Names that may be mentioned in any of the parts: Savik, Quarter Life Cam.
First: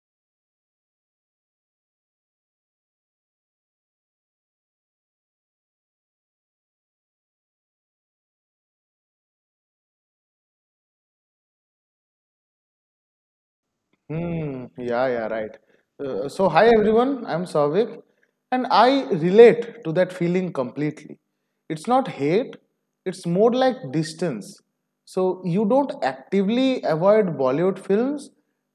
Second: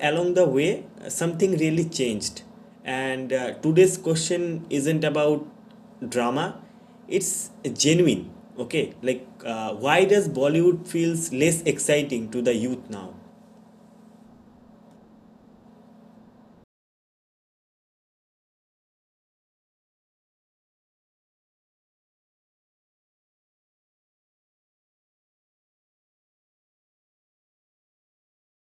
along the way, something really changed. And today's question isn't about drama, it's genuine. Okay, like why does Bollywood feels less exciting to the youth now? Hmm. Yeah, yeah, right. Hi everyone, I'm Savik, and I relate to that feeling completely. It's not hate, it's more like distance. So you don't actively avoid Bollywood films,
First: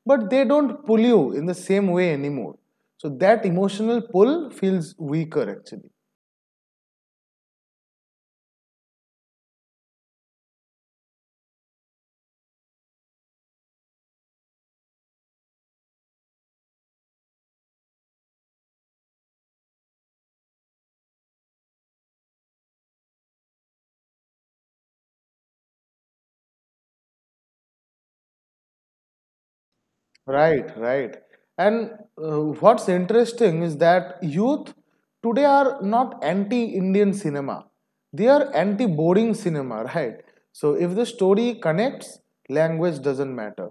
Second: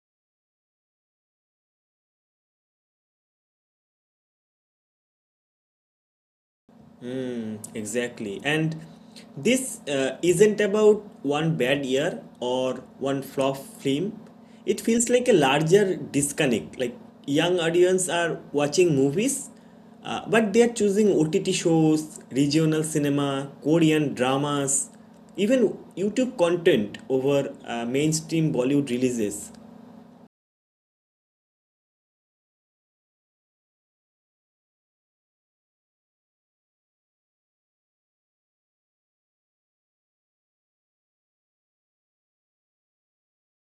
but they don't pull you in the same way anymore. So that emotional pull feels weaker actually. Exactly. And this isn't about one bad year or one flop film. It feels like a larger disconnect. Like young audience are watching movies, but they are choosing OTT shows, regional cinema, Korean dramas, even YouTube content over mainstream Bollywood releases. Right, right. And what's interesting is that youth today are not anti-Indian cinema. They are anti-boring cinema, right? So if the story connects, language doesn't matter.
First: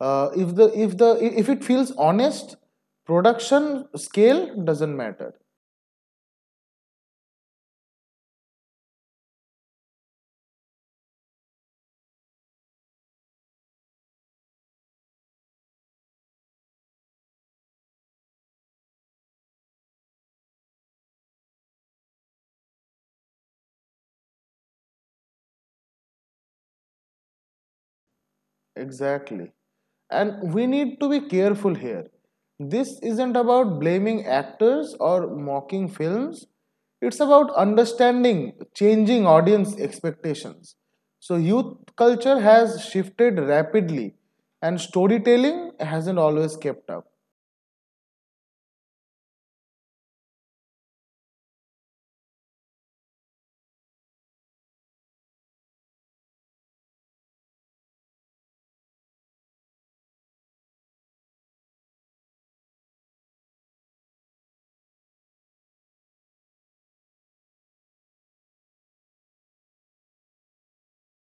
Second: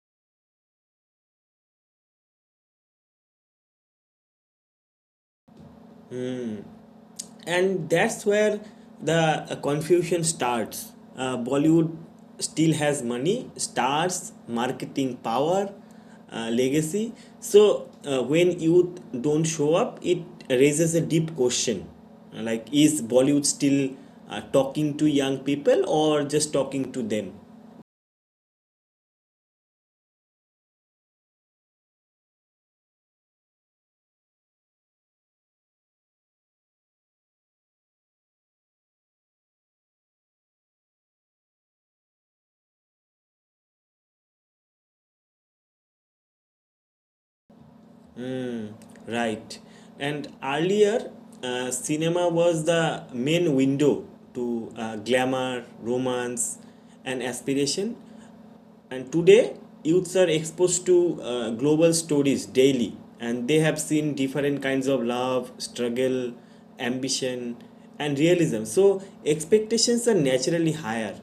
If the if the if it feels honest, production scale doesn't matter. And that's where the confusion starts. Uh, bollywood still has money, stars, marketing power, legacy. So when youth don't show up, it raises a deep question, like is Bollywood still talking to young people or just talking to them? Exactly. And we need to be careful here. This isn't about blaming actors or mocking films. It's about understanding changing audience expectations. So youth culture has shifted rapidly, and storytelling hasn't always kept up. Right. And earlier, cinema was the main window to glamour, romance, and aspiration. And today, youths are exposed to global stories daily, and they have seen different kinds of love, struggle, ambition, and realism. So, expectations are naturally higher.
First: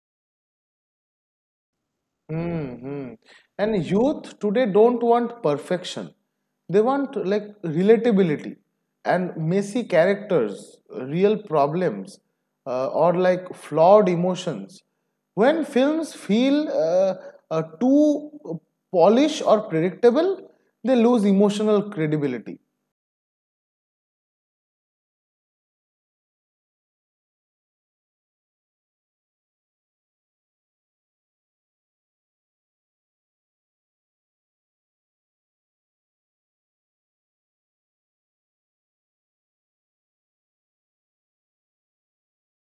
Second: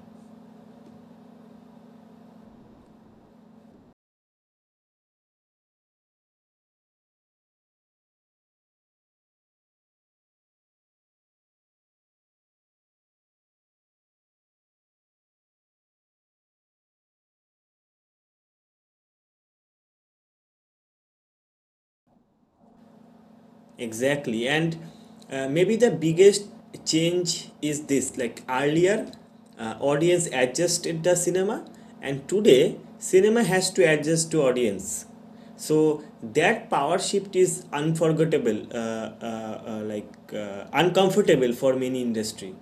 Mm-hmm. And youth today don't want perfection. They want like relatability and messy characters, real problems, or like flawed emotions. When films feel too polished or predictable, they lose emotional credibility. Exactly. And maybe the biggest change is this, like earlier, audience adjusted the cinema, and today, cinema has to adjust to audience. So that power shift is unforgettable, uncomfortable for many industry.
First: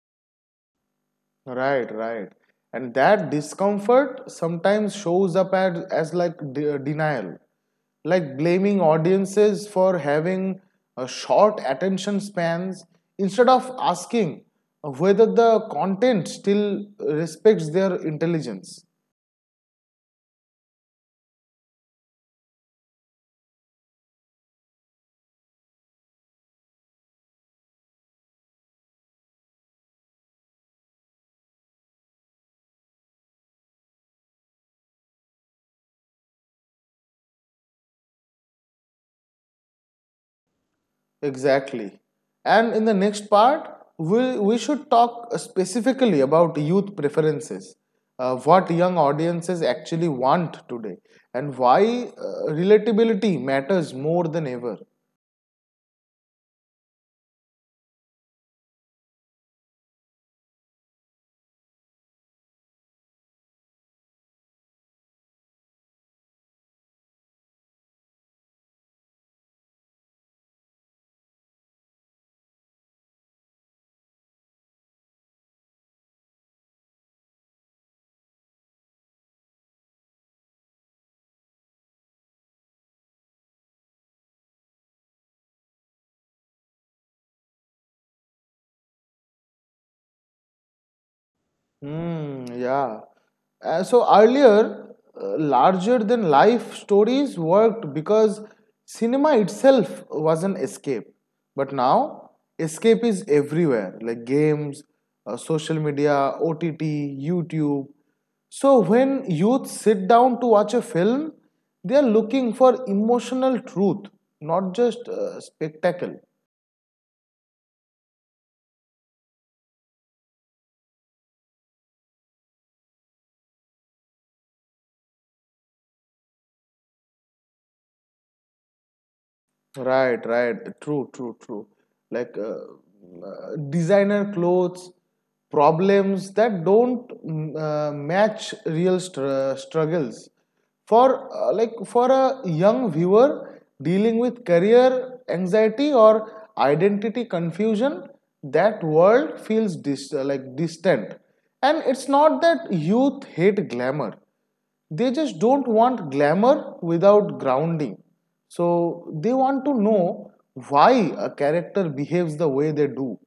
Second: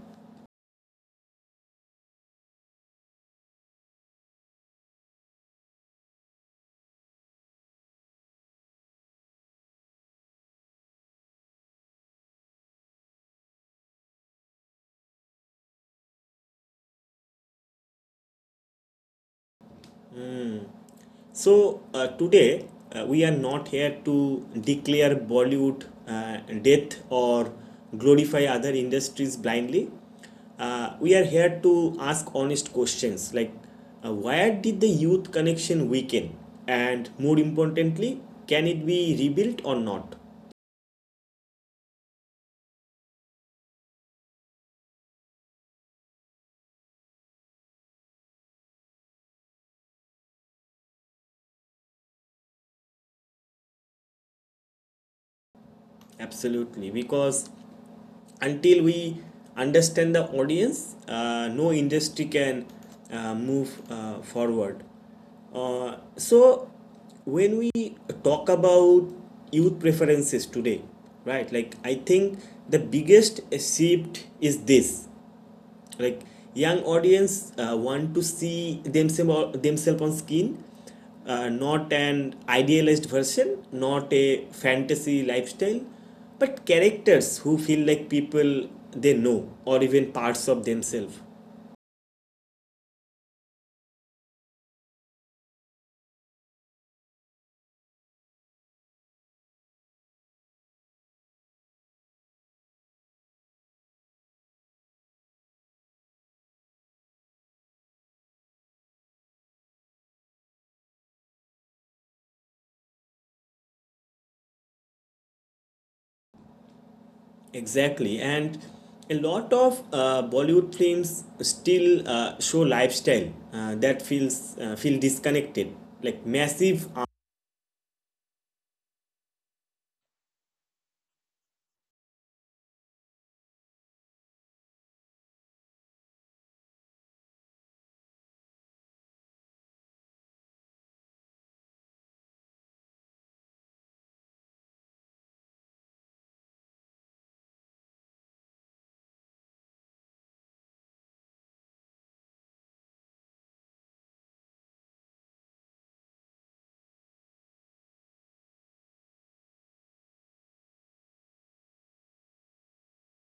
Right, right. And that discomfort sometimes shows up as, denial, like blaming audiences for having a short attention spans instead of asking whether the content still respects their intelligence. So today we are not here to declare Bollywood death or glorify other industries blindly. We are here to ask honest questions, like where did the youth connection weaken, and more importantly, can it be rebuilt or not? Exactly. And in the next part, we should talk specifically about youth preferences, what young audiences actually want today, and why relatability matters more than ever. Absolutely, because until we understand the audience, no industry can move forward. So, when we talk about youth preferences today, right, like I think the biggest shift is this, like young audience want to see themselves on screen, not an idealized version, not a fantasy lifestyle, but characters who feel like people they know or even parts of themselves. Mm, yeah. So earlier, larger than life stories worked because cinema itself was an escape. But now, escape is everywhere like games, social media, OTT, YouTube. So when youth sit down to watch a film, they are looking for emotional truth, not just spectacle. Exactly. And a lot of Bollywood films still show lifestyle that feel disconnected, like massive. Right, right. True, true, true. Like designer clothes, problems that don't match real struggles. For a young viewer dealing with career anxiety or identity confusion, that world feels like distant. And it's not that youth hate glamour, they just don't want glamour without grounding. So they want to know why a character behaves the way they do,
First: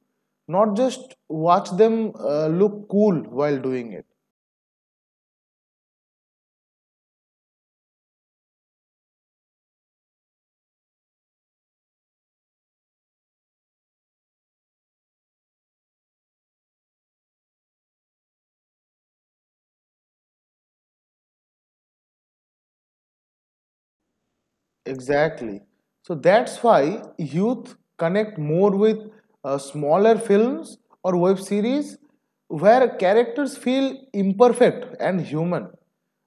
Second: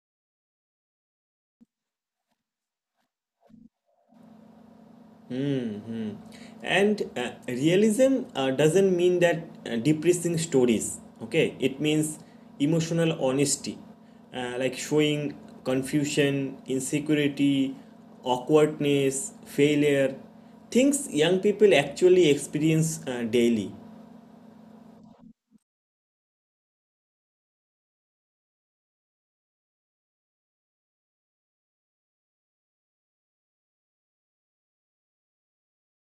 not just watch them look cool while doing it. And realism doesn't mean that depressing stories, okay, it means emotional honesty, like showing confusion, insecurity, awkwardness, failure, things young people actually experience daily. Exactly. So that's why youth connect more with smaller films or web series where characters feel imperfect and human.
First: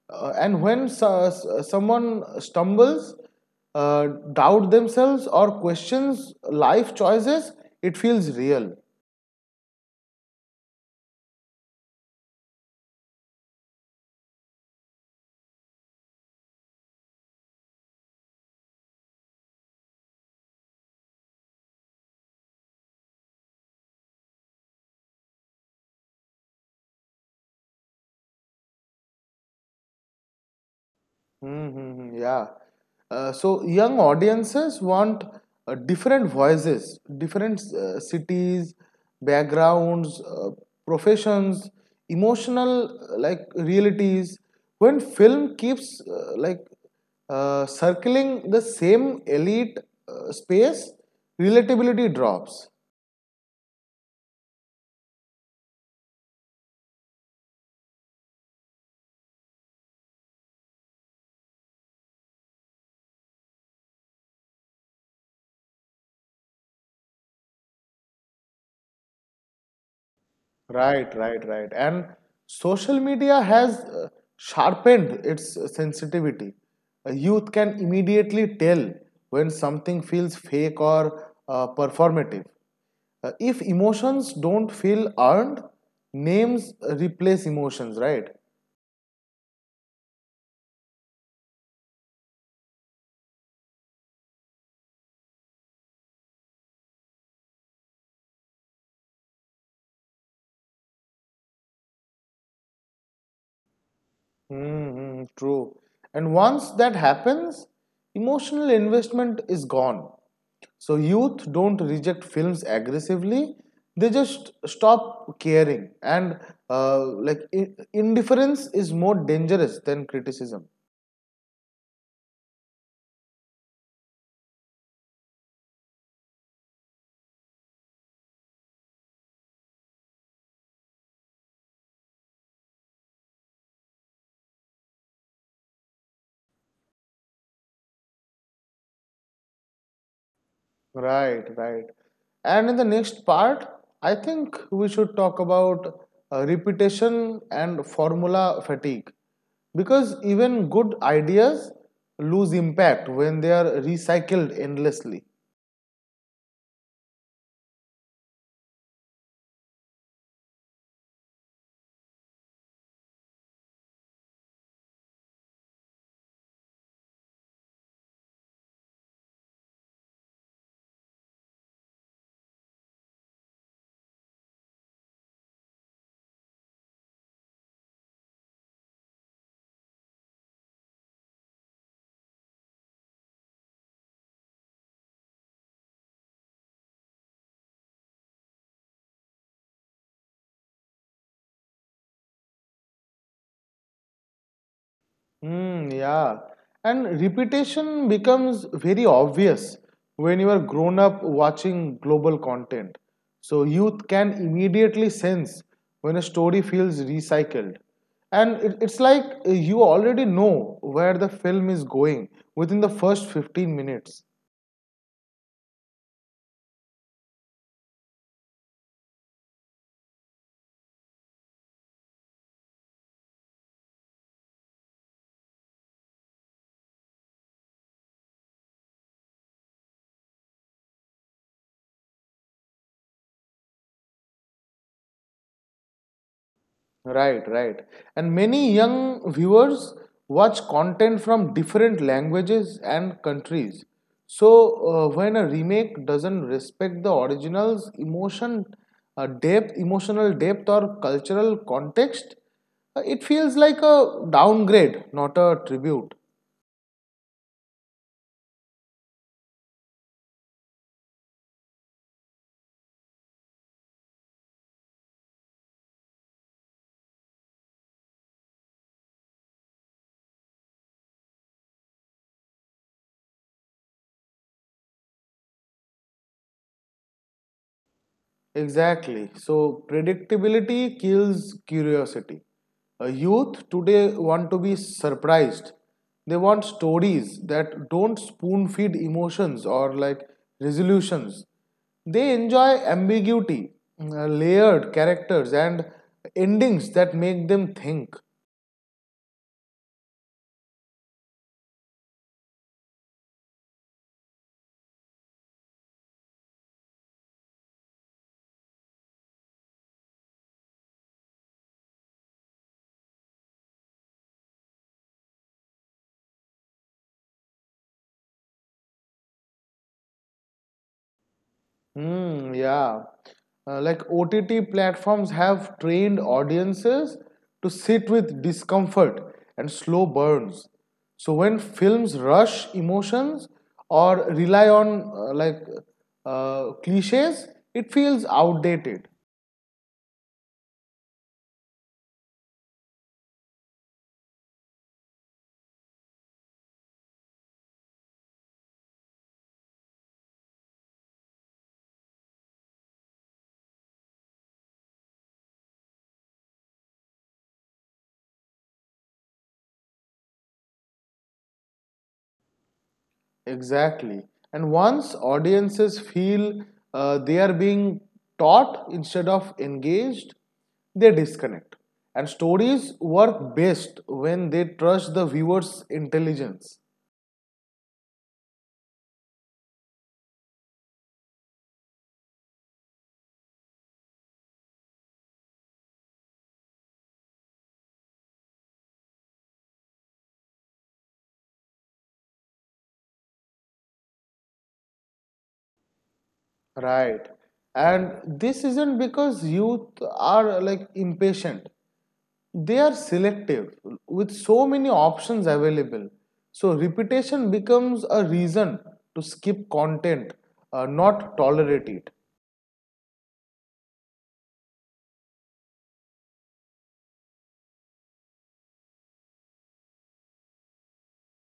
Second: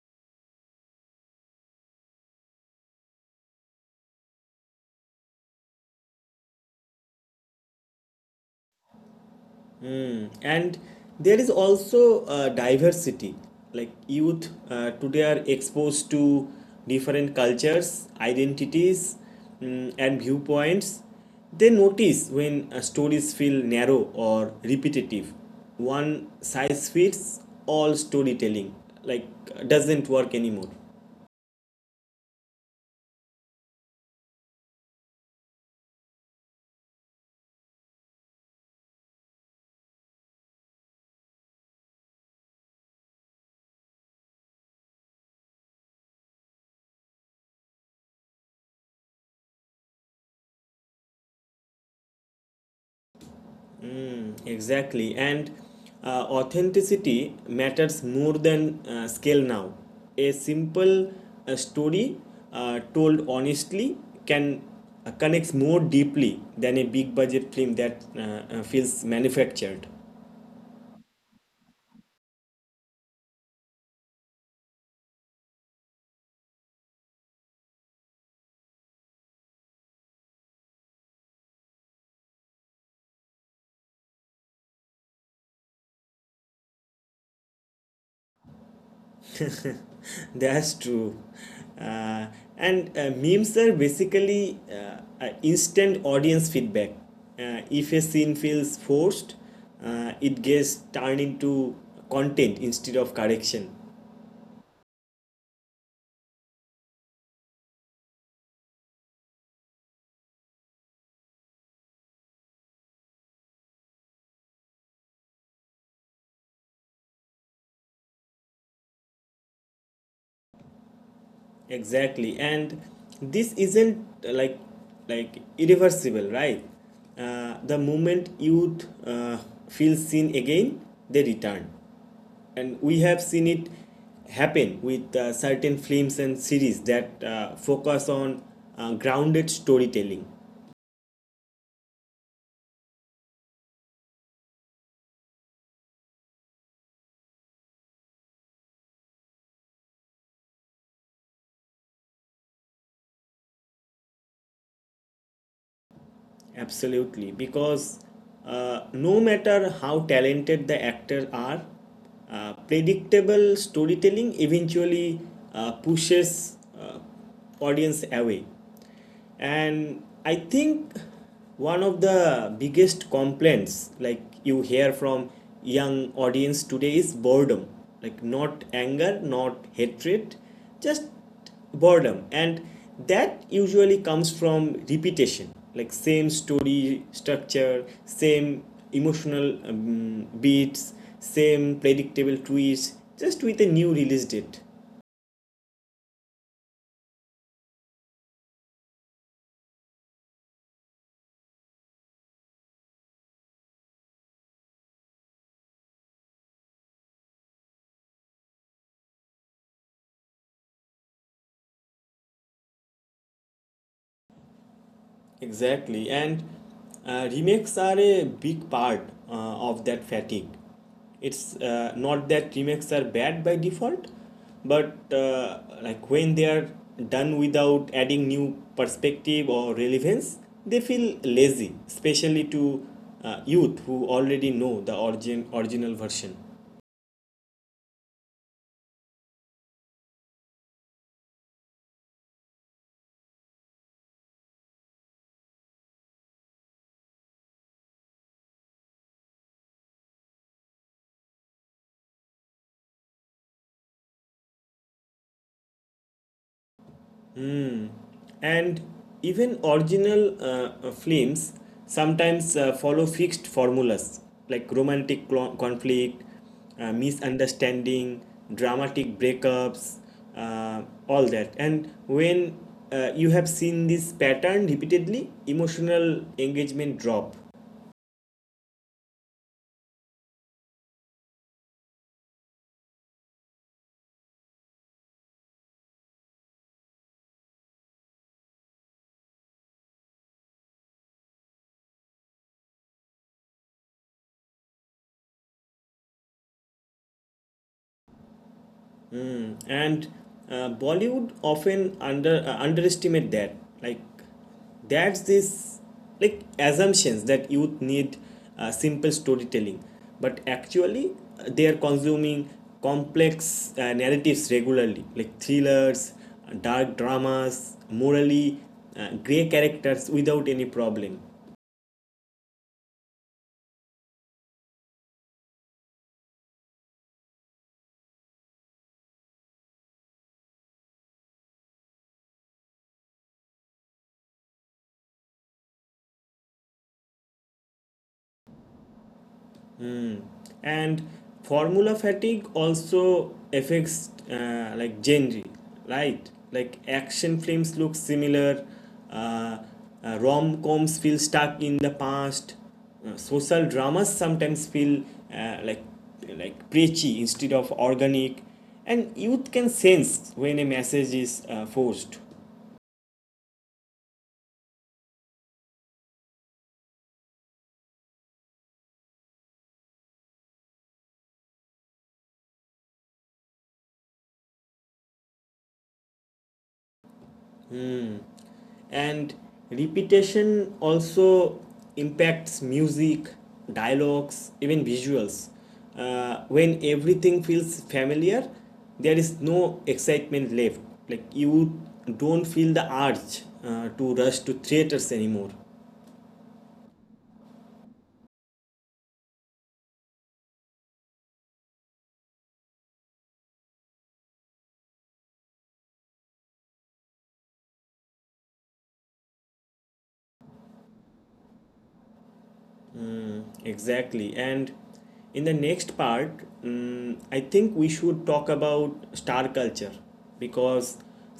And when someone stumbles, uh, doubt themselves or questions life choices, it feels real. Mm. And there is also diversity, like youth today are exposed to different cultures, identities, and viewpoints. They notice when stories feel narrow or repetitive. One size fits all storytelling, like, doesn't work anymore. Mm-hmm, yeah. So young audiences want different voices, different cities, backgrounds, professions, emotional realities. When film keeps circling the same elite space, relatability drops. Exactly, and authenticity matters more than scale now. A simple story told honestly can connects more deeply than a big budget film that feels manufactured. Right, right, right. And social media has sharpened its sensitivity. A youth can immediately tell when something feels fake or performative. If emotions don't feel earned, names replace emotions, right? That's true. Uh, and memes are basically instant audience feedback. If a scene feels forced, it gets turned into content instead of correction. Mm-hmm, true. And once that happens, emotional investment is gone. So youth don't reject films aggressively; they just stop caring. And indifference is more dangerous than criticism. Exactly, and this isn't irreversible, right? The moment youth feel seen again, they return, and we have seen it happen with certain films and series that focus on grounded storytelling. Right, right. And in the next part, I think we should talk about repetition and formula fatigue because even good ideas lose impact when they are recycled endlessly. Absolutely, because no matter how talented the actors are, predictable storytelling eventually pushes audience away. And I think one of the biggest complaints, like you hear from young audience today, is boredom. Like not anger, not hatred, just boredom, and that usually comes from repetition, like same story structure, same emotional beats, same predictable twist just with a new release date. Hmm. Yeah. And repetition becomes very obvious when you are grown up watching global content. So youth can immediately sense when a story feels recycled. And it's like you already know where the film is going within the first 15 minutes. Exactly, and remakes are a big part of that fatigue. It's not that remakes are bad by default, but like when they are done without adding new perspective or relevance, they feel lazy, especially to youth who already know the origin original version. Right, right. And many young viewers watch content from different languages and countries. So when a remake doesn't respect the original's emotion, depth, emotional depth, or cultural context, it feels like a downgrade, not a tribute. And even original films sometimes follow fixed formulas, like romantic conflict, misunderstanding, dramatic breakups, uh, all that. And when you have seen this pattern repeatedly, emotional engagement drop. Exactly. So predictability kills curiosity. A youth today want to be surprised. They want stories that don't spoon feed emotions or like resolutions. They enjoy ambiguity, layered characters, and endings that make them think. Mm, and Bollywood often underestimate that. Like that's this, like assumptions that youth need simple storytelling, but actually they are consuming complex narratives regularly, like thrillers, dark dramas, morally gray characters without any problem. Hmm, yeah. Like OTT platforms have trained audiences to sit with discomfort and slow burns. So when films rush emotions or rely on cliches, it feels outdated. And formula fatigue also affects like genre, right, like action films look similar, uh, rom-coms feel stuck in the past, social dramas sometimes feel uh, like preachy instead of organic, and youth can sense when a message is forced. Exactly. And once audiences feel they are being taught instead of engaged, they disconnect. And stories work best when they trust the viewer's intelligence. And repetition also impacts music, dialogues, even visuals. Uh, when everything feels familiar, there is no excitement left, like you don't feel the urge to rush to theaters anymore. Right. And this isn't because youth are like impatient, they are selective with so many options available. So repetition becomes a reason to skip content, not tolerate it. Exactly. And in the next part, I think we should talk about star culture, because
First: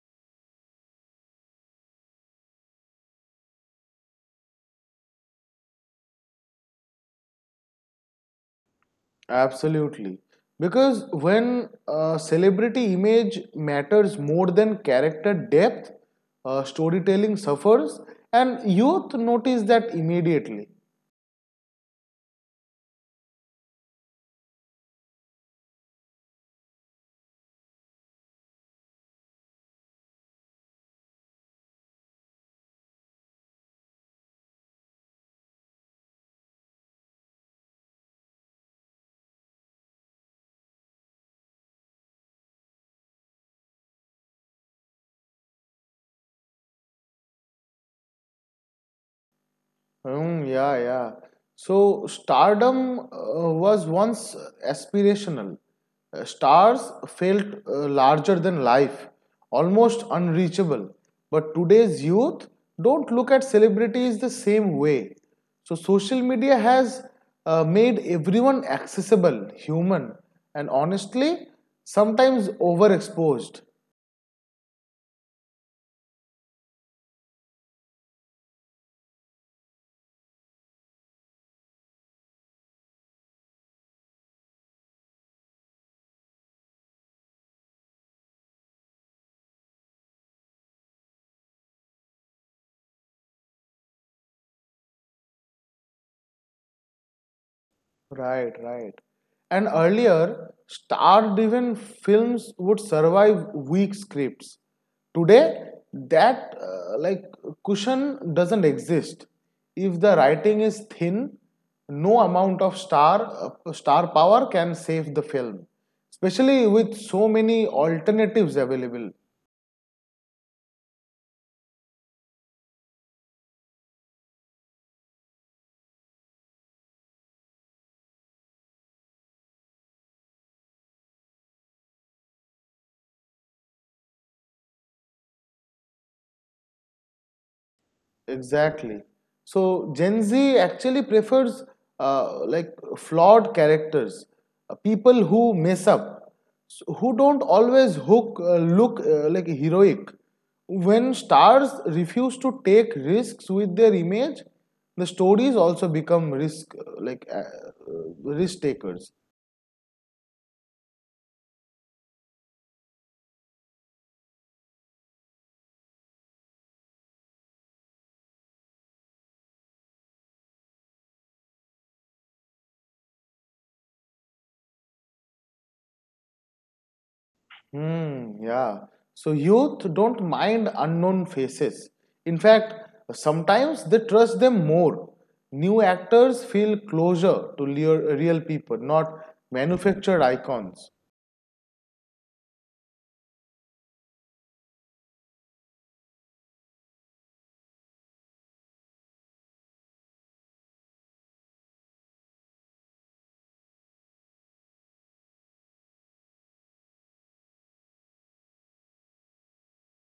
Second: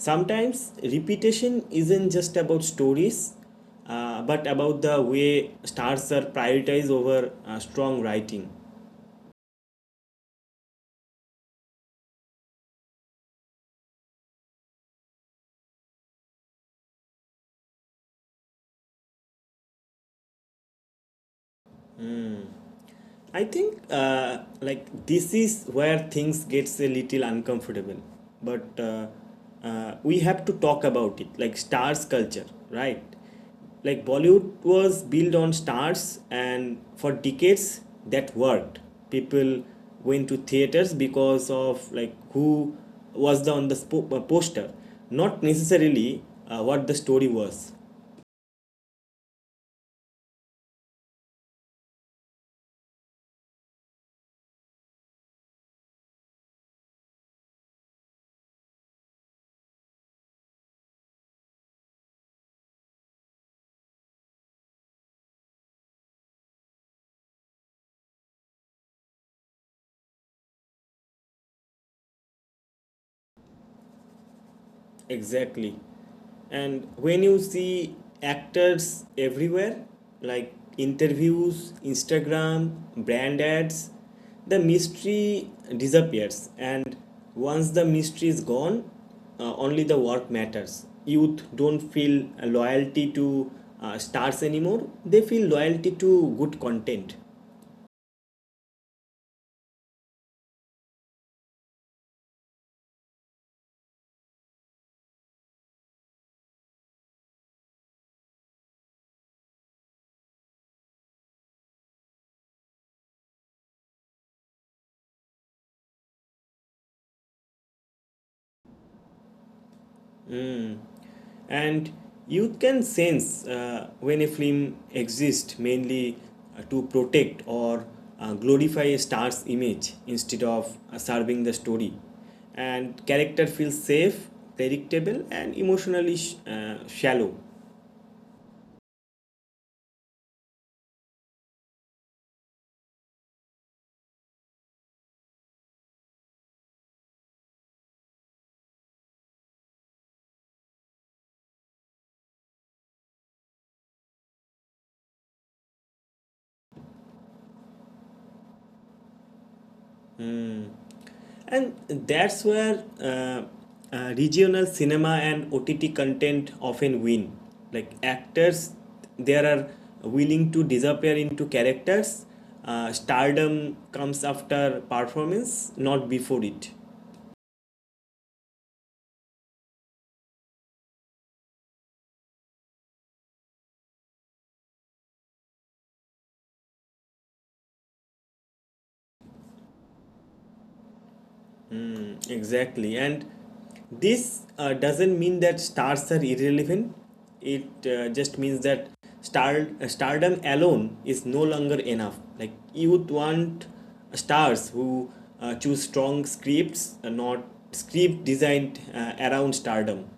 sometimes repetition isn't just about stories, but about the way stars are prioritized over strong writing. Absolutely. Because when celebrity image matters more than character depth, storytelling suffers, and youth notice that immediately. I think like this is where things gets a little uncomfortable, but we have to talk about it. Like stars culture, right? Like Bollywood was built on stars, and for decades that worked. People went to theaters because of, like, who was the on the spo- poster, not necessarily what the story was. Mm, yeah, yeah. So stardom was once aspirational. Stars felt larger than life, almost unreachable. But today's youth don't look at celebrities the same way. So social media has made everyone accessible, human, and honestly, sometimes overexposed. Exactly. And when you see actors everywhere, like interviews, Instagram, brand ads, the mystery disappears. And once the mystery is gone, only the work matters. Youth don't feel loyalty to stars anymore, they feel loyalty to good content. Right, right. And earlier, star-driven films would survive weak scripts. Today, that cushion doesn't exist. If the writing is thin, no amount of star power can save the film, especially with so many alternatives available. And you can sense when a film exists mainly to protect or glorify a star's image instead of serving the story, and character feels safe, predictable, and emotionally shallow. Exactly. So Gen Z actually prefers flawed characters, people who mess up, s- who don't always hook look like heroic. When stars refuse to take risks with their image, the stories also become risk takers. And that's where regional cinema and OTT content often win. Like actors, they are willing to disappear into characters. Stardom comes after performance, not before it. Hmm, yeah. So youth don't mind unknown faces. In fact, sometimes they trust them more. New actors feel closer to real people, not manufactured icons. Exactly. And this doesn't mean that stars are irrelevant. It just means that stardom alone is no longer enough. Like youth want stars who choose strong scripts, not script designed around stardom.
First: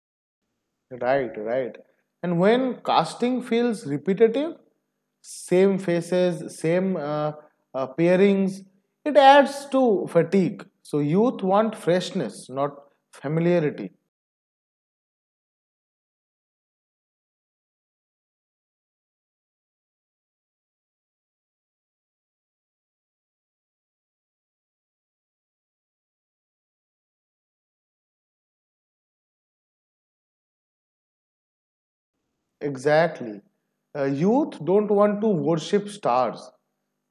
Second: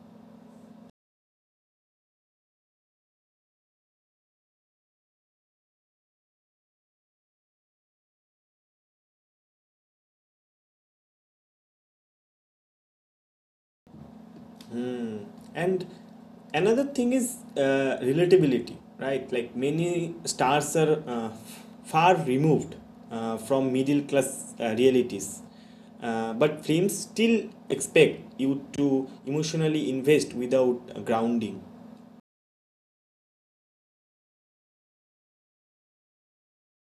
Right, right. And when casting feels repetitive, same faces, same pairings, it adds to fatigue. So youth want freshness, not familiarity. Mm. And another thing is relatability, right? Like many stars are far removed from middle class realities. But films still expect you to emotionally invest without grounding. Exactly. Youth don't want to worship stars.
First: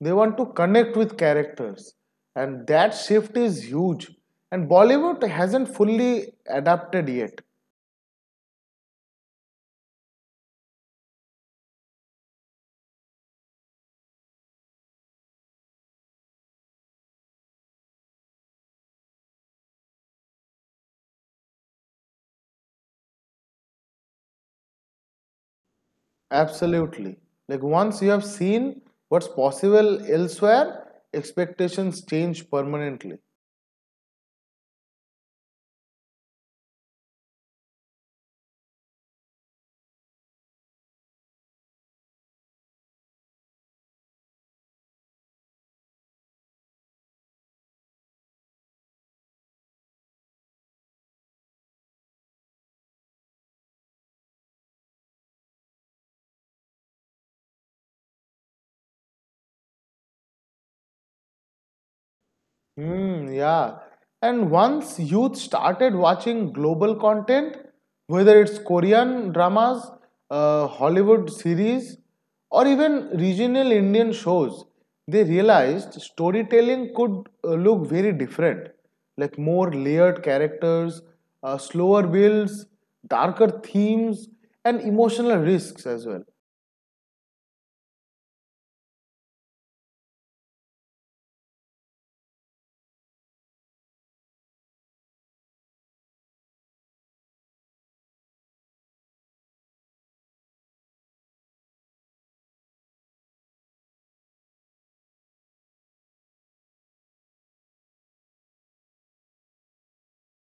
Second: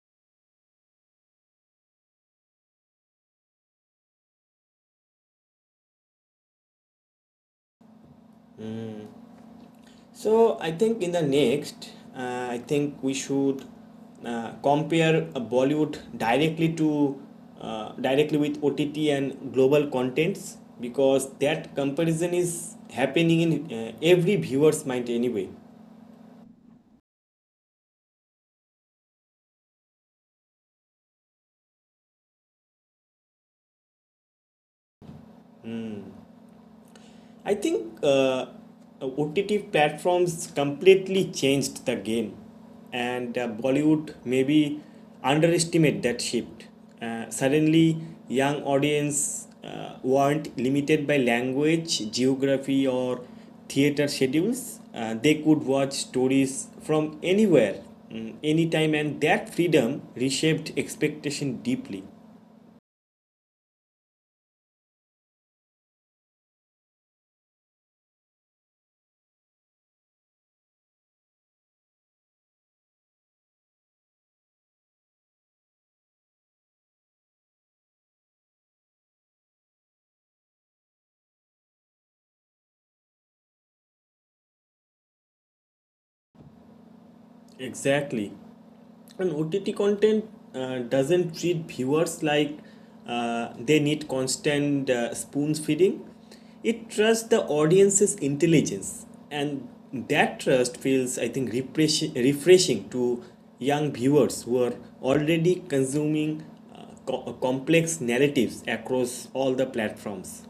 They want to connect with characters. And that shift is huge. And Bollywood hasn't fully adapted yet. So I think in the next, I think we should compare a Bollywood directly to directly with OTT and global contents, because that comparison is happening in every viewer's mind anyway. Absolutely. Like once you have seen what's possible elsewhere, expectations change permanently. Hmm. I think OTT platforms completely changed the game, and Bollywood maybe underestimate that shift. Suddenly, young audience weren't limited by language, geography, or theater schedules. They could watch stories from anywhere, anytime, and that freedom reshaped expectation deeply. Hmm, yeah. And once youth started watching global content, whether it's Korean dramas, Hollywood series, or even regional Indian shows, they realized storytelling could look very different, like more layered characters, slower builds, darker themes, and emotional risks as well. Exactly. And OTT content doesn't treat viewers like they need constant spoon feeding. It trusts the audience's intelligence, and that trust feels, I think, refreshing, to young viewers who are already consuming complex narratives across all the platforms.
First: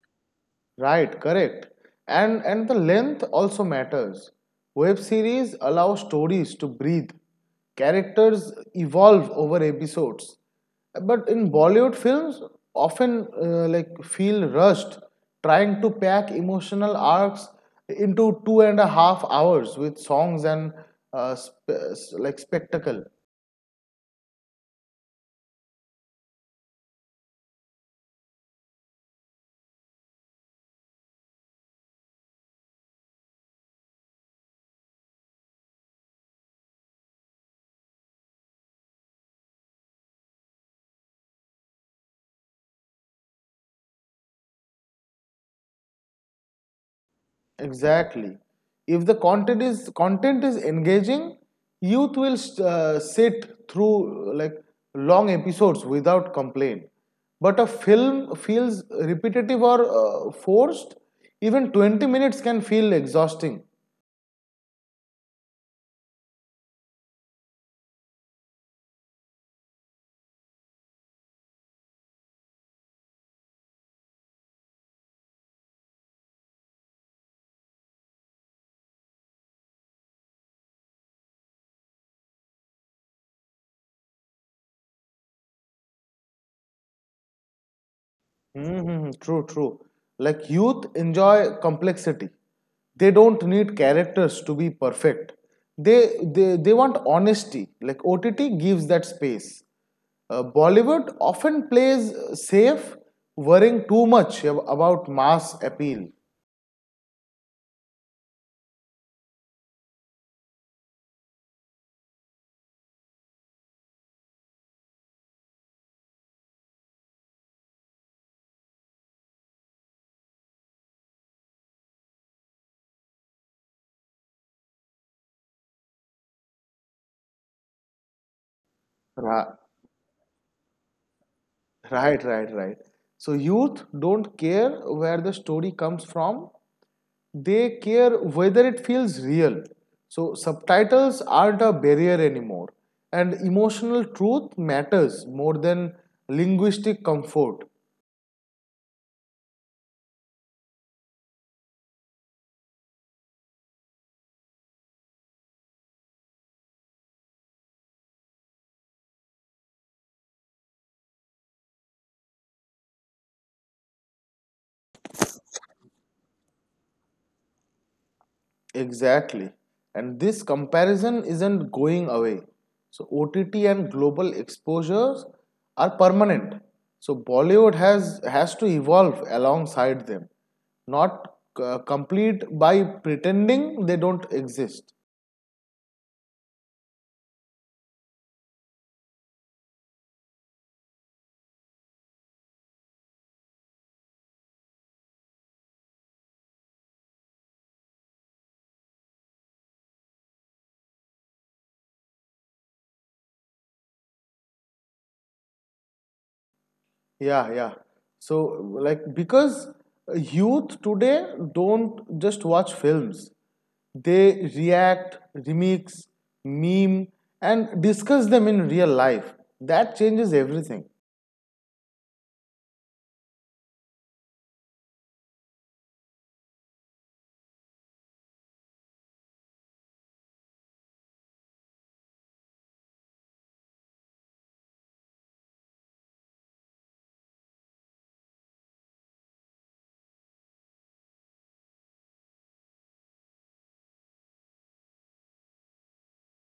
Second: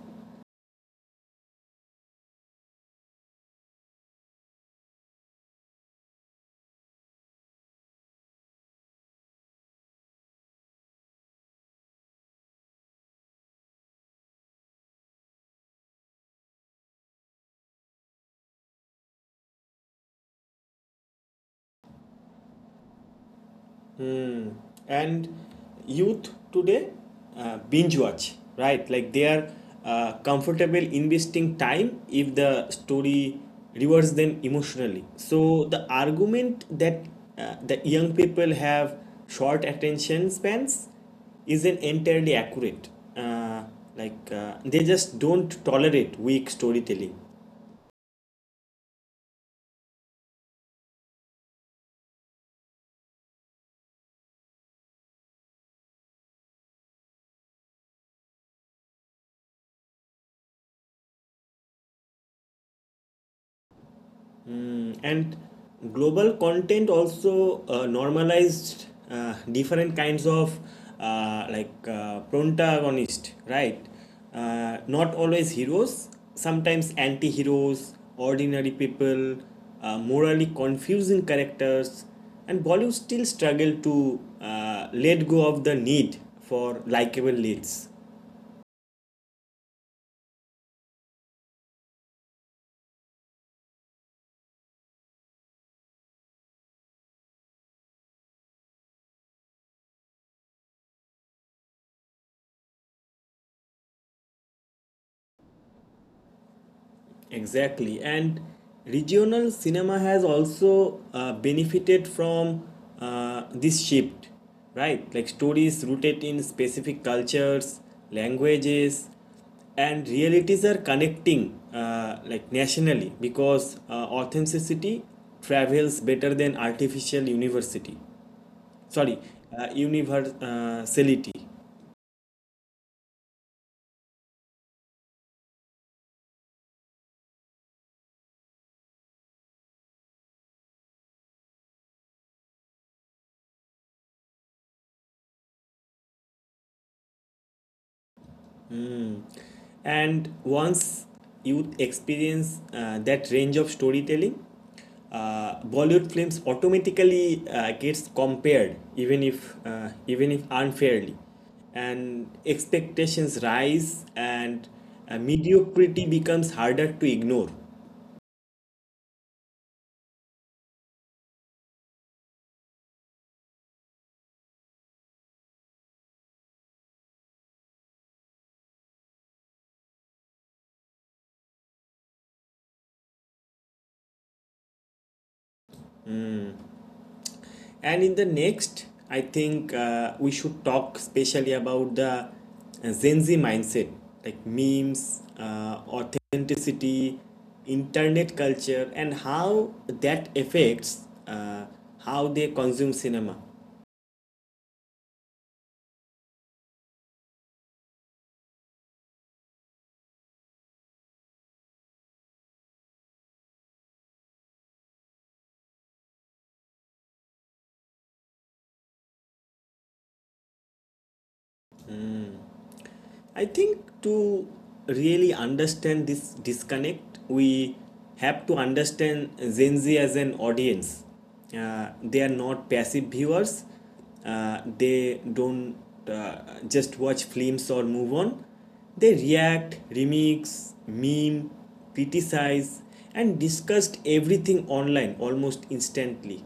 Right, correct. And the length also matters. Web series allow stories to breathe. Characters evolve over episodes. But in Bollywood films often feel rushed trying to pack emotional arcs into 2.5 hours with songs and spectacle. And youth today binge watch, right, like they are comfortable investing time if the story rewards them emotionally. So the argument that young people have short attention spans isn't entirely accurate. Uh, like they just don't tolerate weak storytelling. Exactly. If the content is engaging, youth will sit through like long episodes without complaint. But a film feels repetitive or forced. Even 20 minutes can feel exhausting. Mm, and global content also normalized different kinds of protagonist, right? Not always heroes, sometimes anti heroes, ordinary people, morally confusing characters, and Bollywood still struggle to let go of the need for likable leads. Mm-hmm. True, true. Like youth enjoy complexity. They don't need characters to be perfect. They want honesty. Like OTT gives that space. Bollywood often plays safe, worrying too much about mass appeal. Exactly. And regional cinema has also benefited from this shift, right? Like stories rooted in specific cultures, languages, and realities are connecting like nationally, because authenticity travels better than artificial university. Sorry, Ra- universality. Right, right, right. So youth don't care where the story comes from. They care whether it feels real. So subtitles aren't a barrier anymore, and emotional truth matters more than linguistic comfort. Hmm. And once you experience that range of storytelling, Bollywood films automatically gets compared, even if unfairly, and expectations rise, and mediocrity becomes harder to ignore. Exactly. And this comparison isn't going away. So OTT and global exposures are permanent. So Bollywood has to evolve alongside them, not complete by pretending they don't exist. And in the next, I think we should talk especially about the Gen Z mindset, like memes, authenticity, internet culture, and how that affects how they consume cinema. Yeah, yeah. So, like, because youth today don't just watch films, they react, remix, meme, and discuss them in real life. That changes everything. I think to really understand this disconnect, we have to understand Gen Z as an audience. They are not passive viewers. They don't uh, just watch films or move on. They react, remix, meme, criticize, and discuss everything online almost instantly.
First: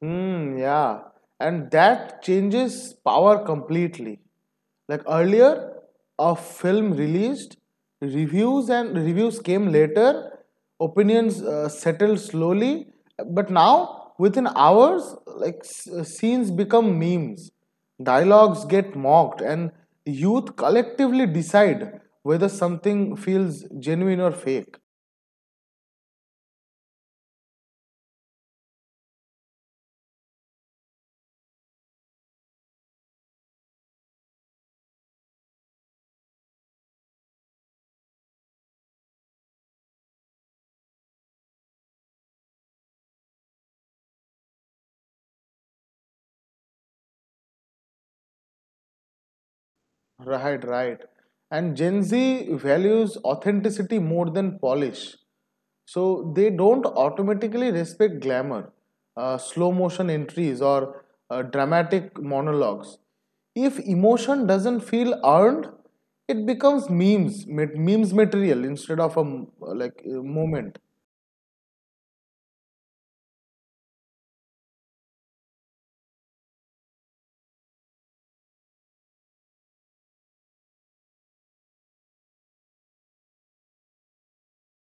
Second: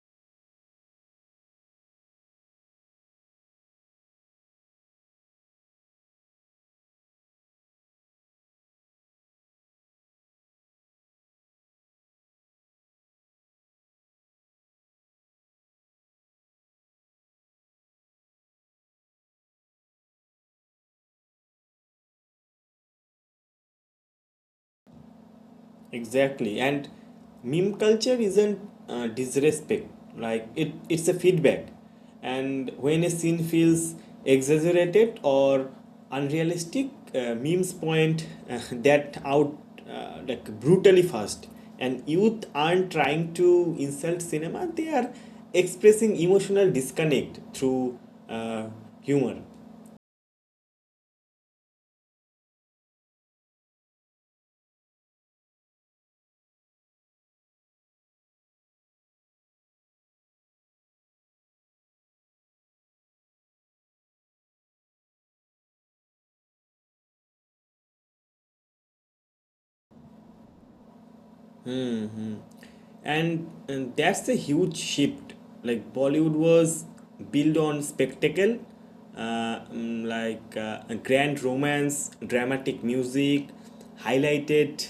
Hmm. Yeah. And that changes power completely. Like earlier, a film released, reviews came later, opinions settled slowly, but now within hours, like scenes become memes, dialogues get mocked, and youth collectively decide whether something feels genuine or fake. Exactly. And meme culture isn't disrespect, like it's a feedback. And when a scene feels exaggerated or unrealistic, memes point that out like brutally fast. And youth aren't trying to insult cinema, they are expressing emotional disconnect through uh, humor. Right, right. And Gen Z values authenticity more than polish. So they don't automatically respect glamour, slow motion entries, or dramatic monologues. If emotion doesn't feel earned, it becomes memes material instead of a m- like a moment. And that's a huge shift. Like Bollywood was built on spectacle, a grand romance, dramatic music highlighted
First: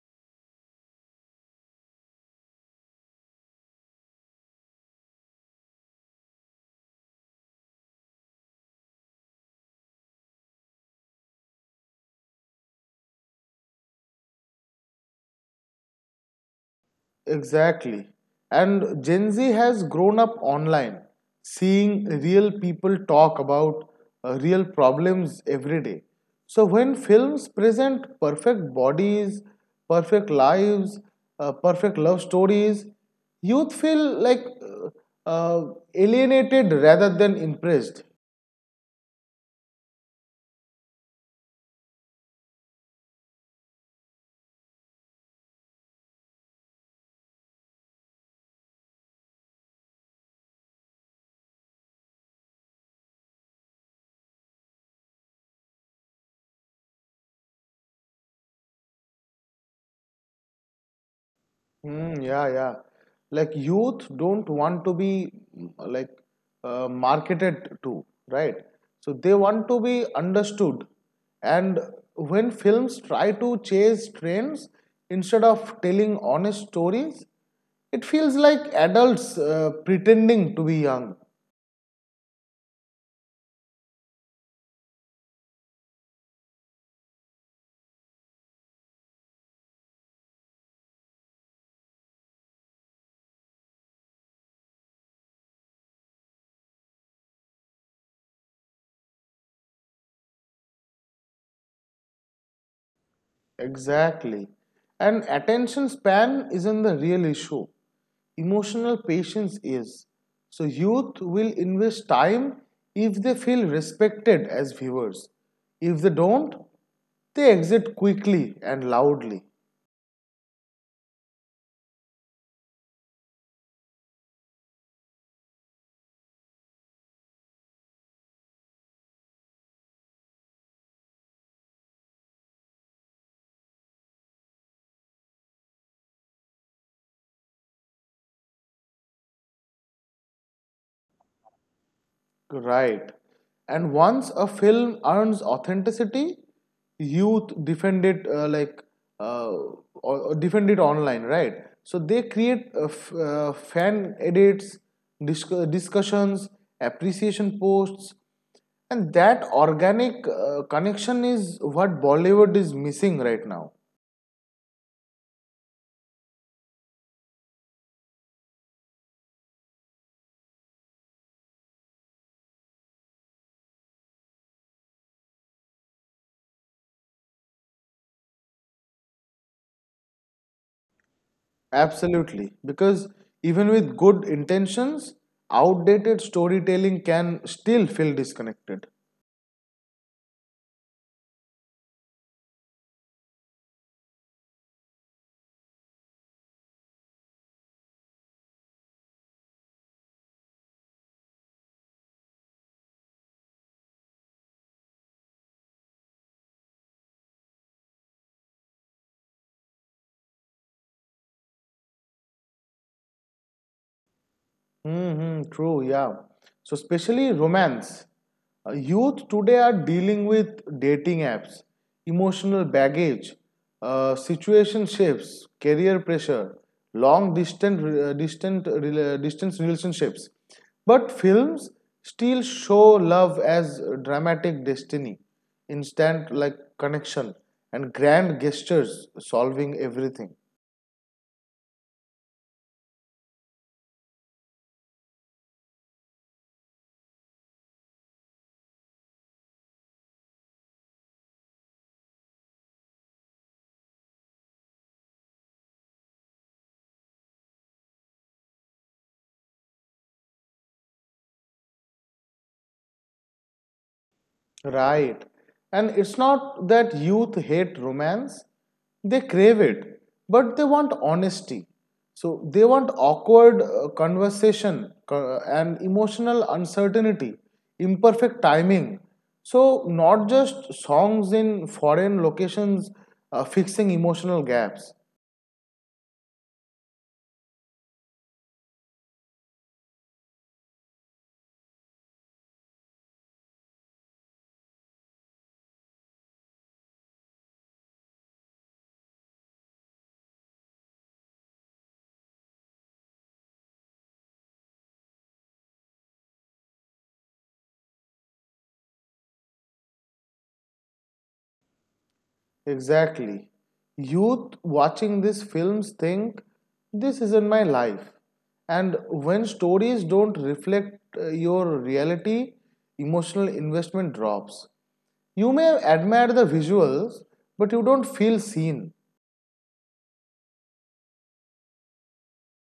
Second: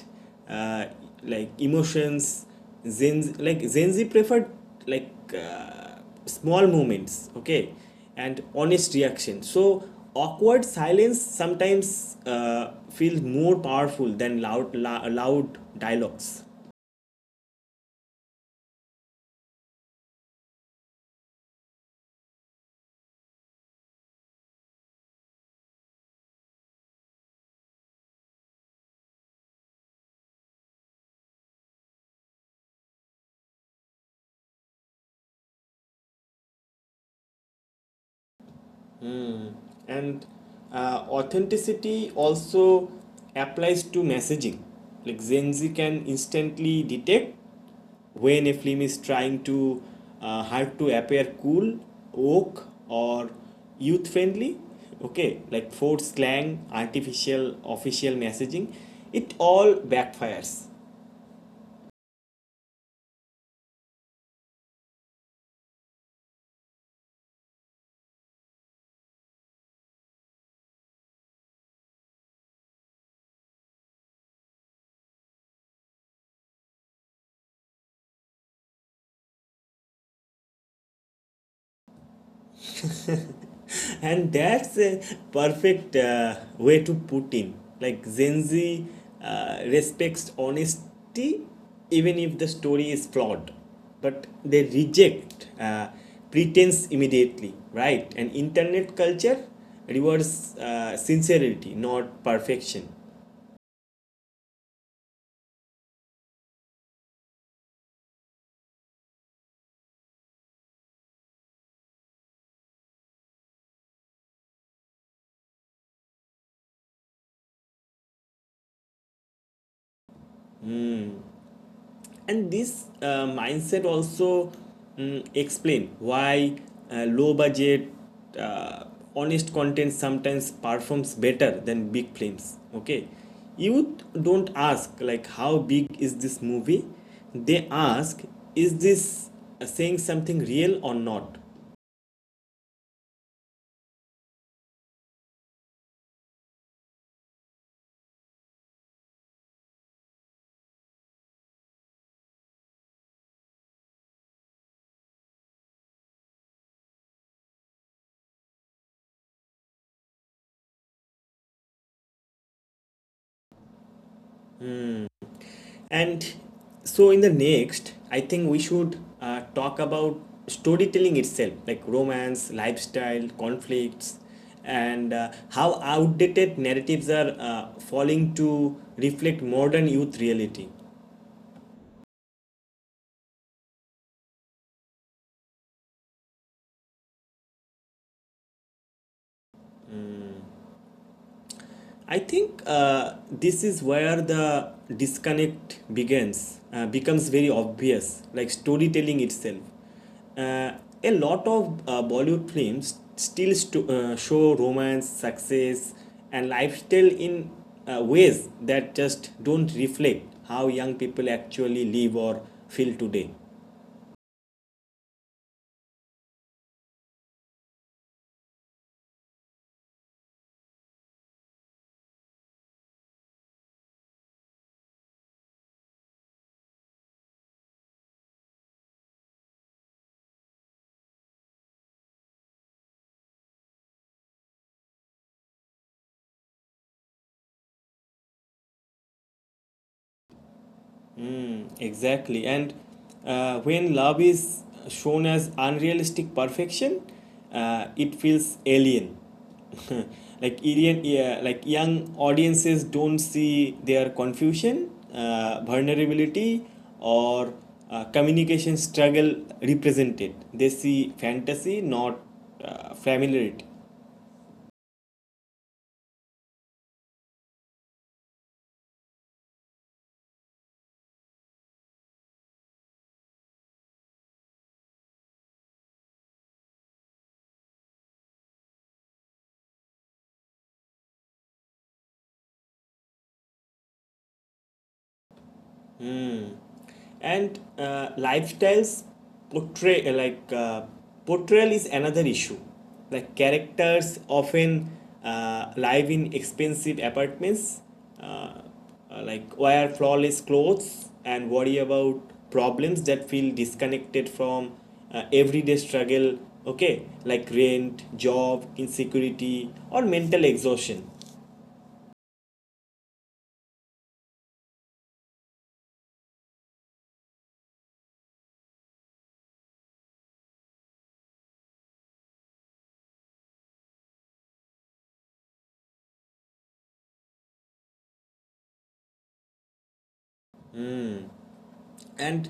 uh, like emotions. Zenzi preferred like uh, small moments, okay, and honest reaction. So awkward silence sometimes feels more powerful than loud dialogues. Exactly. And Gen Z has grown up online, seeing real people talk about real problems every day. So when films present perfect bodies, perfect lives, perfect love stories, youth feel like alienated rather than impressed. And authenticity also applies to messaging. Like Gen Z can instantly detect when a film is trying to hard to appear cool, woke, or youth friendly. Okay, like forced slang, artificial official messaging, it all backfires. Mm, yeah, yeah. Like youth don't want to be marketed to, right? So they want to be understood. And when films try to chase trends instead of telling honest stories, it feels like adults pretending to be young. And that's a perfect way to put in. Like Gen Z respects honesty, even if the story is flawed, but they reject pretense immediately, right? And internet culture rewards sincerity, not perfection. Exactly. And attention span isn't the real issue. Emotional patience is. So youth will invest time if they feel respected as viewers. If they don't, they exit quickly and loudly. And this mindset also explain why low budget, uh, honest content sometimes performs better than big films. Okay, you don't ask like how big is this movie. They ask, is this saying something real or not? Right. And once a film earns authenticity, youth defend it uh, or or defend it online, right? So they create fan edits, discussions, appreciation posts, and that organic connection is what Bollywood is missing right now. And so, in the next, I think we should talk about storytelling itself, like romance, lifestyle, conflicts, and how outdated narratives are falling to reflect modern youth reality. Absolutely, because even with good intentions, outdated storytelling can still feel disconnected. I think this is where the disconnect becomes very obvious, like storytelling itself. Uh, a lot of Bollywood films still show romance, success, and lifestyle in ways that just don't reflect how young people actually live or feel today. Mm-hmm, true, yeah. So, especially romance. Youth today are dealing with dating apps, emotional baggage, situationships, career pressure, long distance relationships. But films still show love as dramatic destiny, instant like connection, and grand gestures solving everything. Exactly. And when love is shown as unrealistic perfection, it feels alien. Like alien, yeah, like young audiences don't see their confusion, vulnerability, or communication struggle represented. They see fantasy, not familiarity. Right. And it's not that youth hate romance, they crave it, but they want honesty. So they want awkward conversation and emotional uncertainty, imperfect timing. So, not just songs in foreign locations fixing emotional gaps. Hmm. And lifestyles portray uh, like uh, portrayal is another issue. Like characters often live in expensive apartments, uh, wear flawless clothes and worry about problems that feel disconnected from everyday struggle. Okay, like rent, job, insecurity, or mental exhaustion. Exactly. Youth watching these films think this isn't my life. And when stories don't reflect your reality, emotional investment drops. You may admire the visuals, but you don't feel seen. And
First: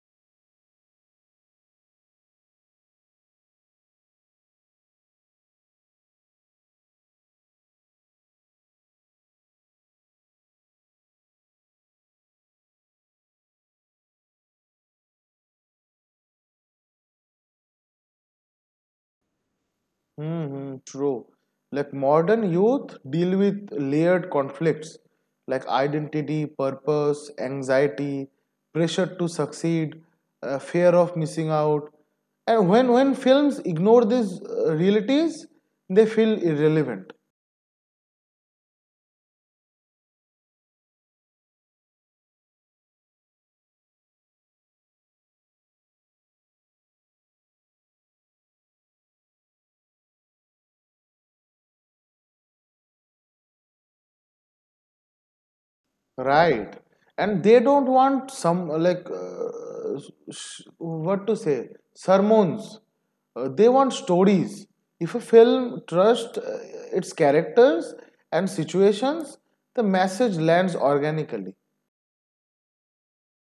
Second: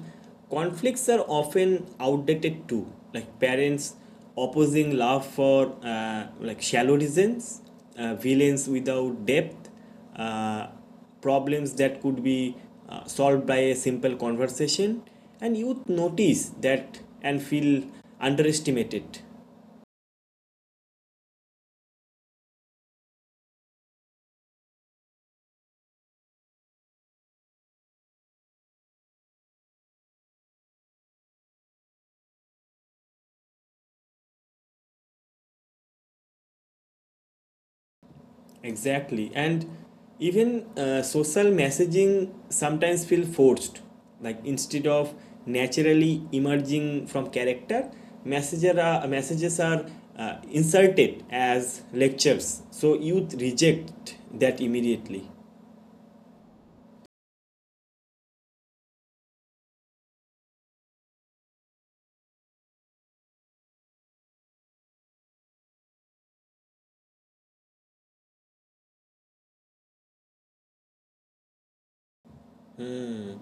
conflicts are often outdated too. Like parents opposing love for shallow reasons, villains without depth, uh, problems that could be solved by a simple conversation. And youth notice that and feel underestimated. Mm-hmm, true. Like modern youth deal with layered conflicts like identity, purpose, anxiety, pressure to succeed, fear of missing out. And when films ignore these realities, they feel irrelevant. Exactly. And even social messaging sometimes feel forced. Like instead of naturally emerging from character, messages are inserted as lectures. So youth reject that immediately. Right. And they don't want some like sh- what to say sermons. They want stories. If a film trusts its characters and situations, the message lands organically. Mm.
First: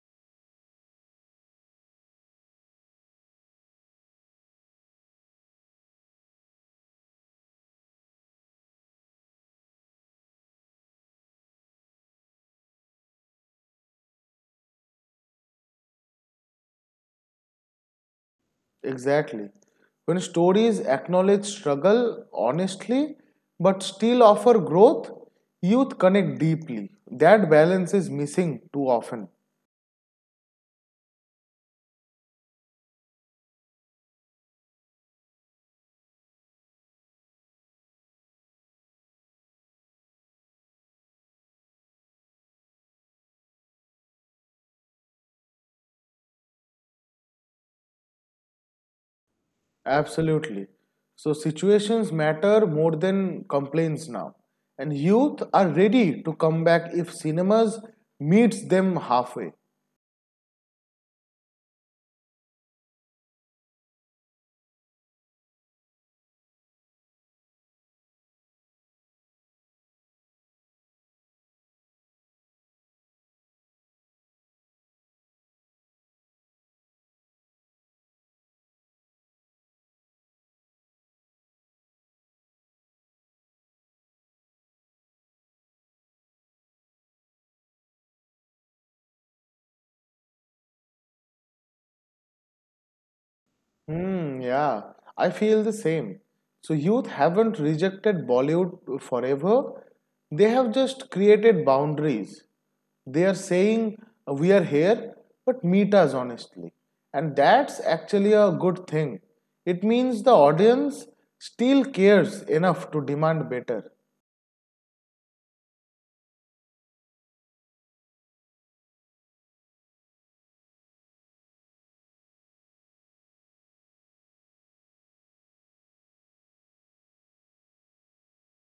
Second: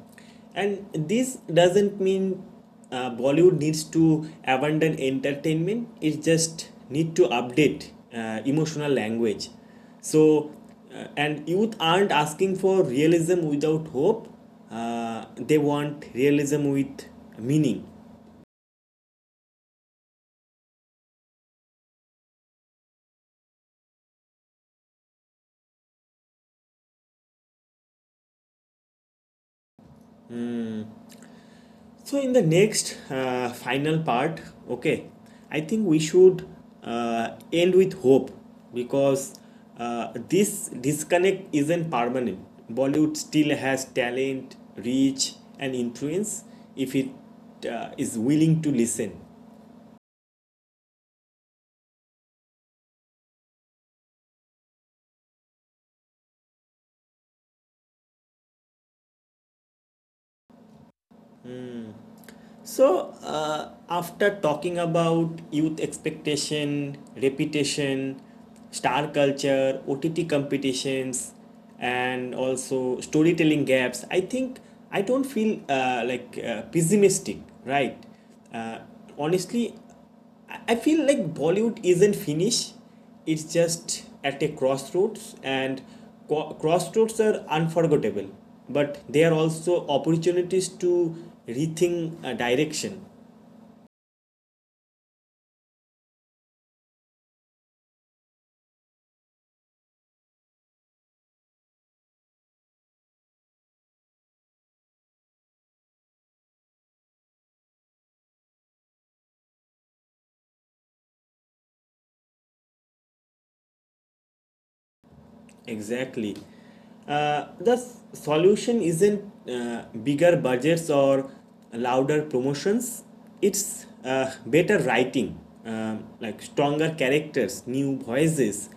And this doesn't mean Bollywood needs to abandon entertainment. It just need to update emotional language. So, and youth aren't asking for realism without hope. They want realism with meaning. Exactly. When stories acknowledge struggle honestly but still offer growth, youth connect deeply. That balance is missing too often. So, in the next final part, okay, I think we should end with hope, because this disconnect isn't permanent. Bollywood still has talent, reach, and influence if it is willing to listen. Absolutely. So situations matter more than complaints now. And youth are ready to come back if cinemas meets them halfway. So, after talking about youth expectation, reputation, star culture, OTT competitions, and also storytelling gaps, I think I don't feel pessimistic, right? Uh, Honestly, I feel like Bollywood isn't finished. It's just at a crossroads, and crossroads are unforgettable, but they are also opportunities to rethink a direction. Hmm, yeah, I feel the same. So youth haven't rejected Bollywood forever. They have just created boundaries. They are saying we are here, but meet us honestly. And that's actually a good thing. It means the audience still cares enough to demand better. Exactly. The solution isn't bigger budgets or louder promotions. It's better writing, like stronger characters, new voices,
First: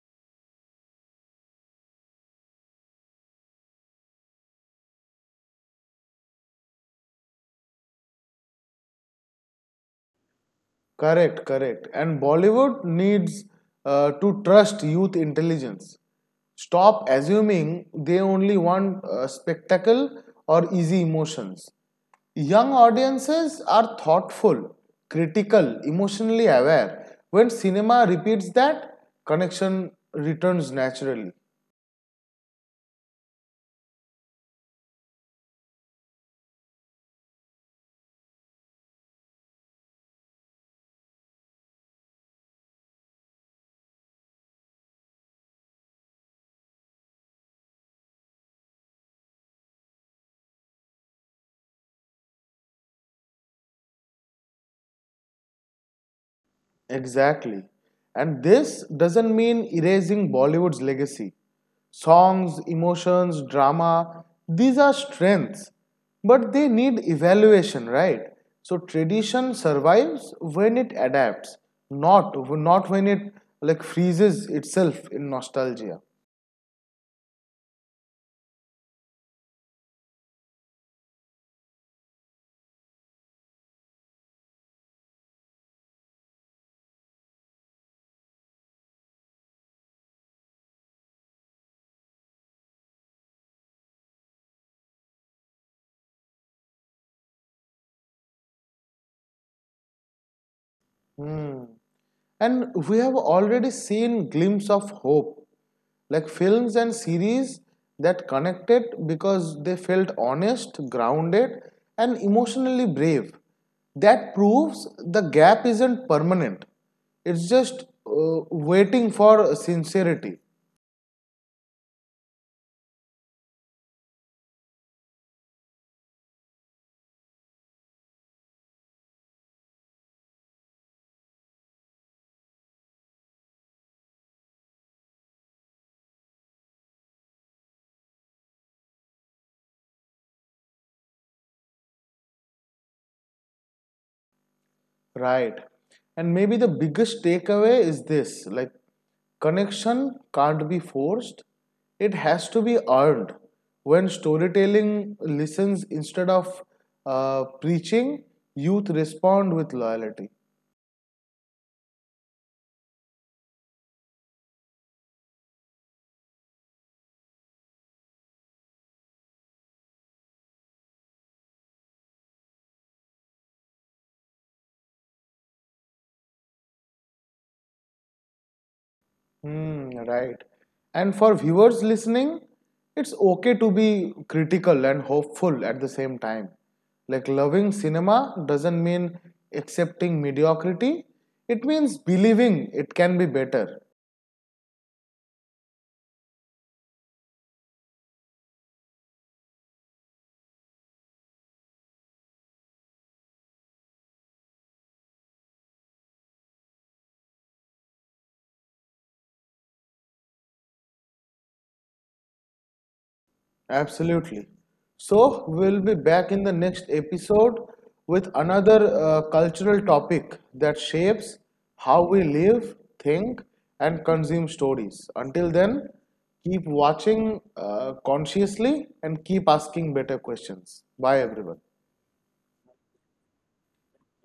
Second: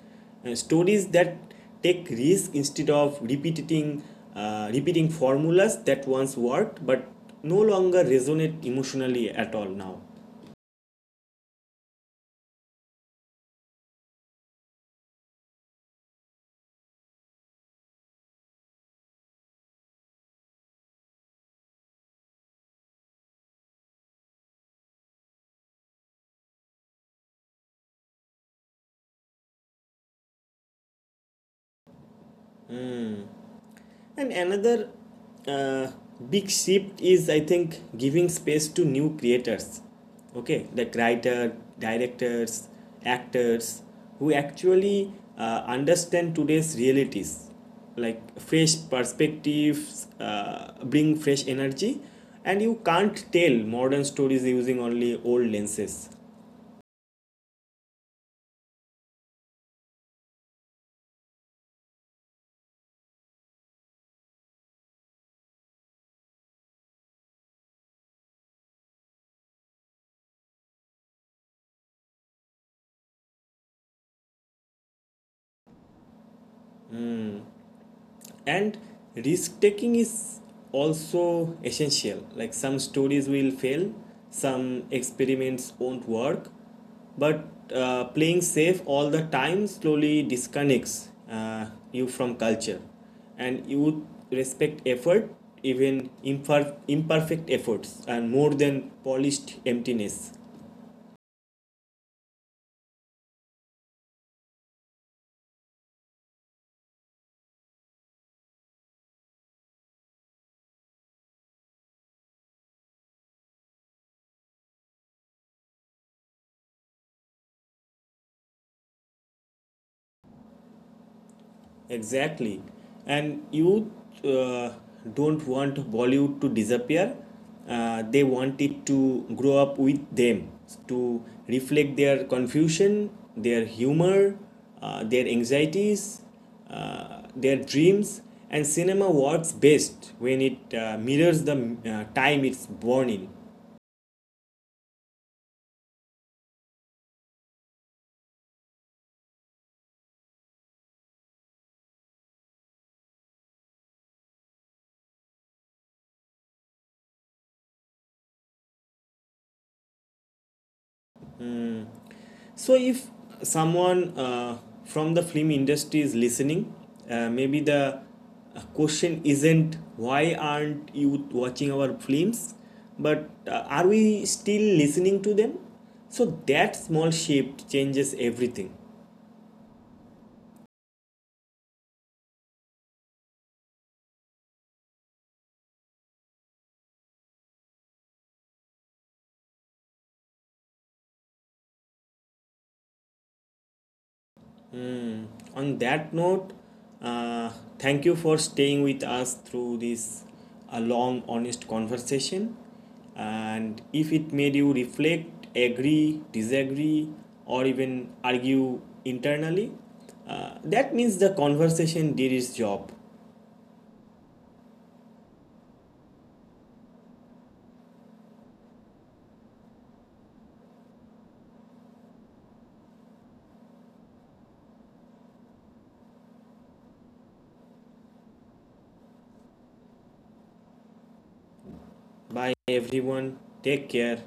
stories that take risk instead of repeating formulas that once worked but no longer resonate emotionally at all now. Correct, correct. And Bollywood needs to trust youth intelligence. Stop assuming they only want spectacle or easy emotions. Young audiences are thoughtful, critical, emotionally aware. When cinema repeats that, connection returns naturally. And another uh, big shift is, I think, giving space to new creators. Okay, like writers, directors, actors, who actually understand today's realities, like fresh perspectives, bring fresh energy, and you can't tell modern stories using only old lenses. Exactly. And this doesn't mean erasing Bollywood's legacy. Songs, emotions, drama, these are strengths, but they need evaluation, right? So tradition survives when it adapts, not when it like freezes itself in nostalgia. And risk taking is also essential. Like some stories will fail, some experiments won't work, but playing safe all the time slowly disconnects you from culture. And you respect effort, even imperfect efforts, and more than polished emptiness. Hmm. And we have already seen glimpse of hope like films and series that connected because they felt honest, grounded, and emotionally brave. That proves the gap isn't permanent, it's just waiting for sincerity, Exactly. And you uh, don't want Bollywood to disappear. They want it to grow up with them, to reflect their confusion, their humor, their anxieties, their dreams. And cinema works best when it mirrors the time it's born in. right? And maybe the biggest takeaway is this like, connection can't be forced, it has to be earned. When storytelling listens instead of preaching, youth respond with loyalty. So, if someone from the film industry is listening, maybe the question isn't why aren't you watching our films, but are we still listening to them? So, that small shift changes everything. Hmm, right. And for viewers listening, it's okay to be critical and hopeful at the same time. Like loving cinema doesn't mean accepting mediocrity, it means believing it can be better. On that note, uh, thank you for staying with us through this a long, honest conversation. And if it made you reflect, agree, disagree, or even argue internally, that means the conversation did its job. Absolutely. So we'll be back in the next episode with another cultural topic that shapes how we live, think, and consume stories. Until then, keep watching consciously and keep asking better questions. Bye, everyone. Bye, everyone. Take care.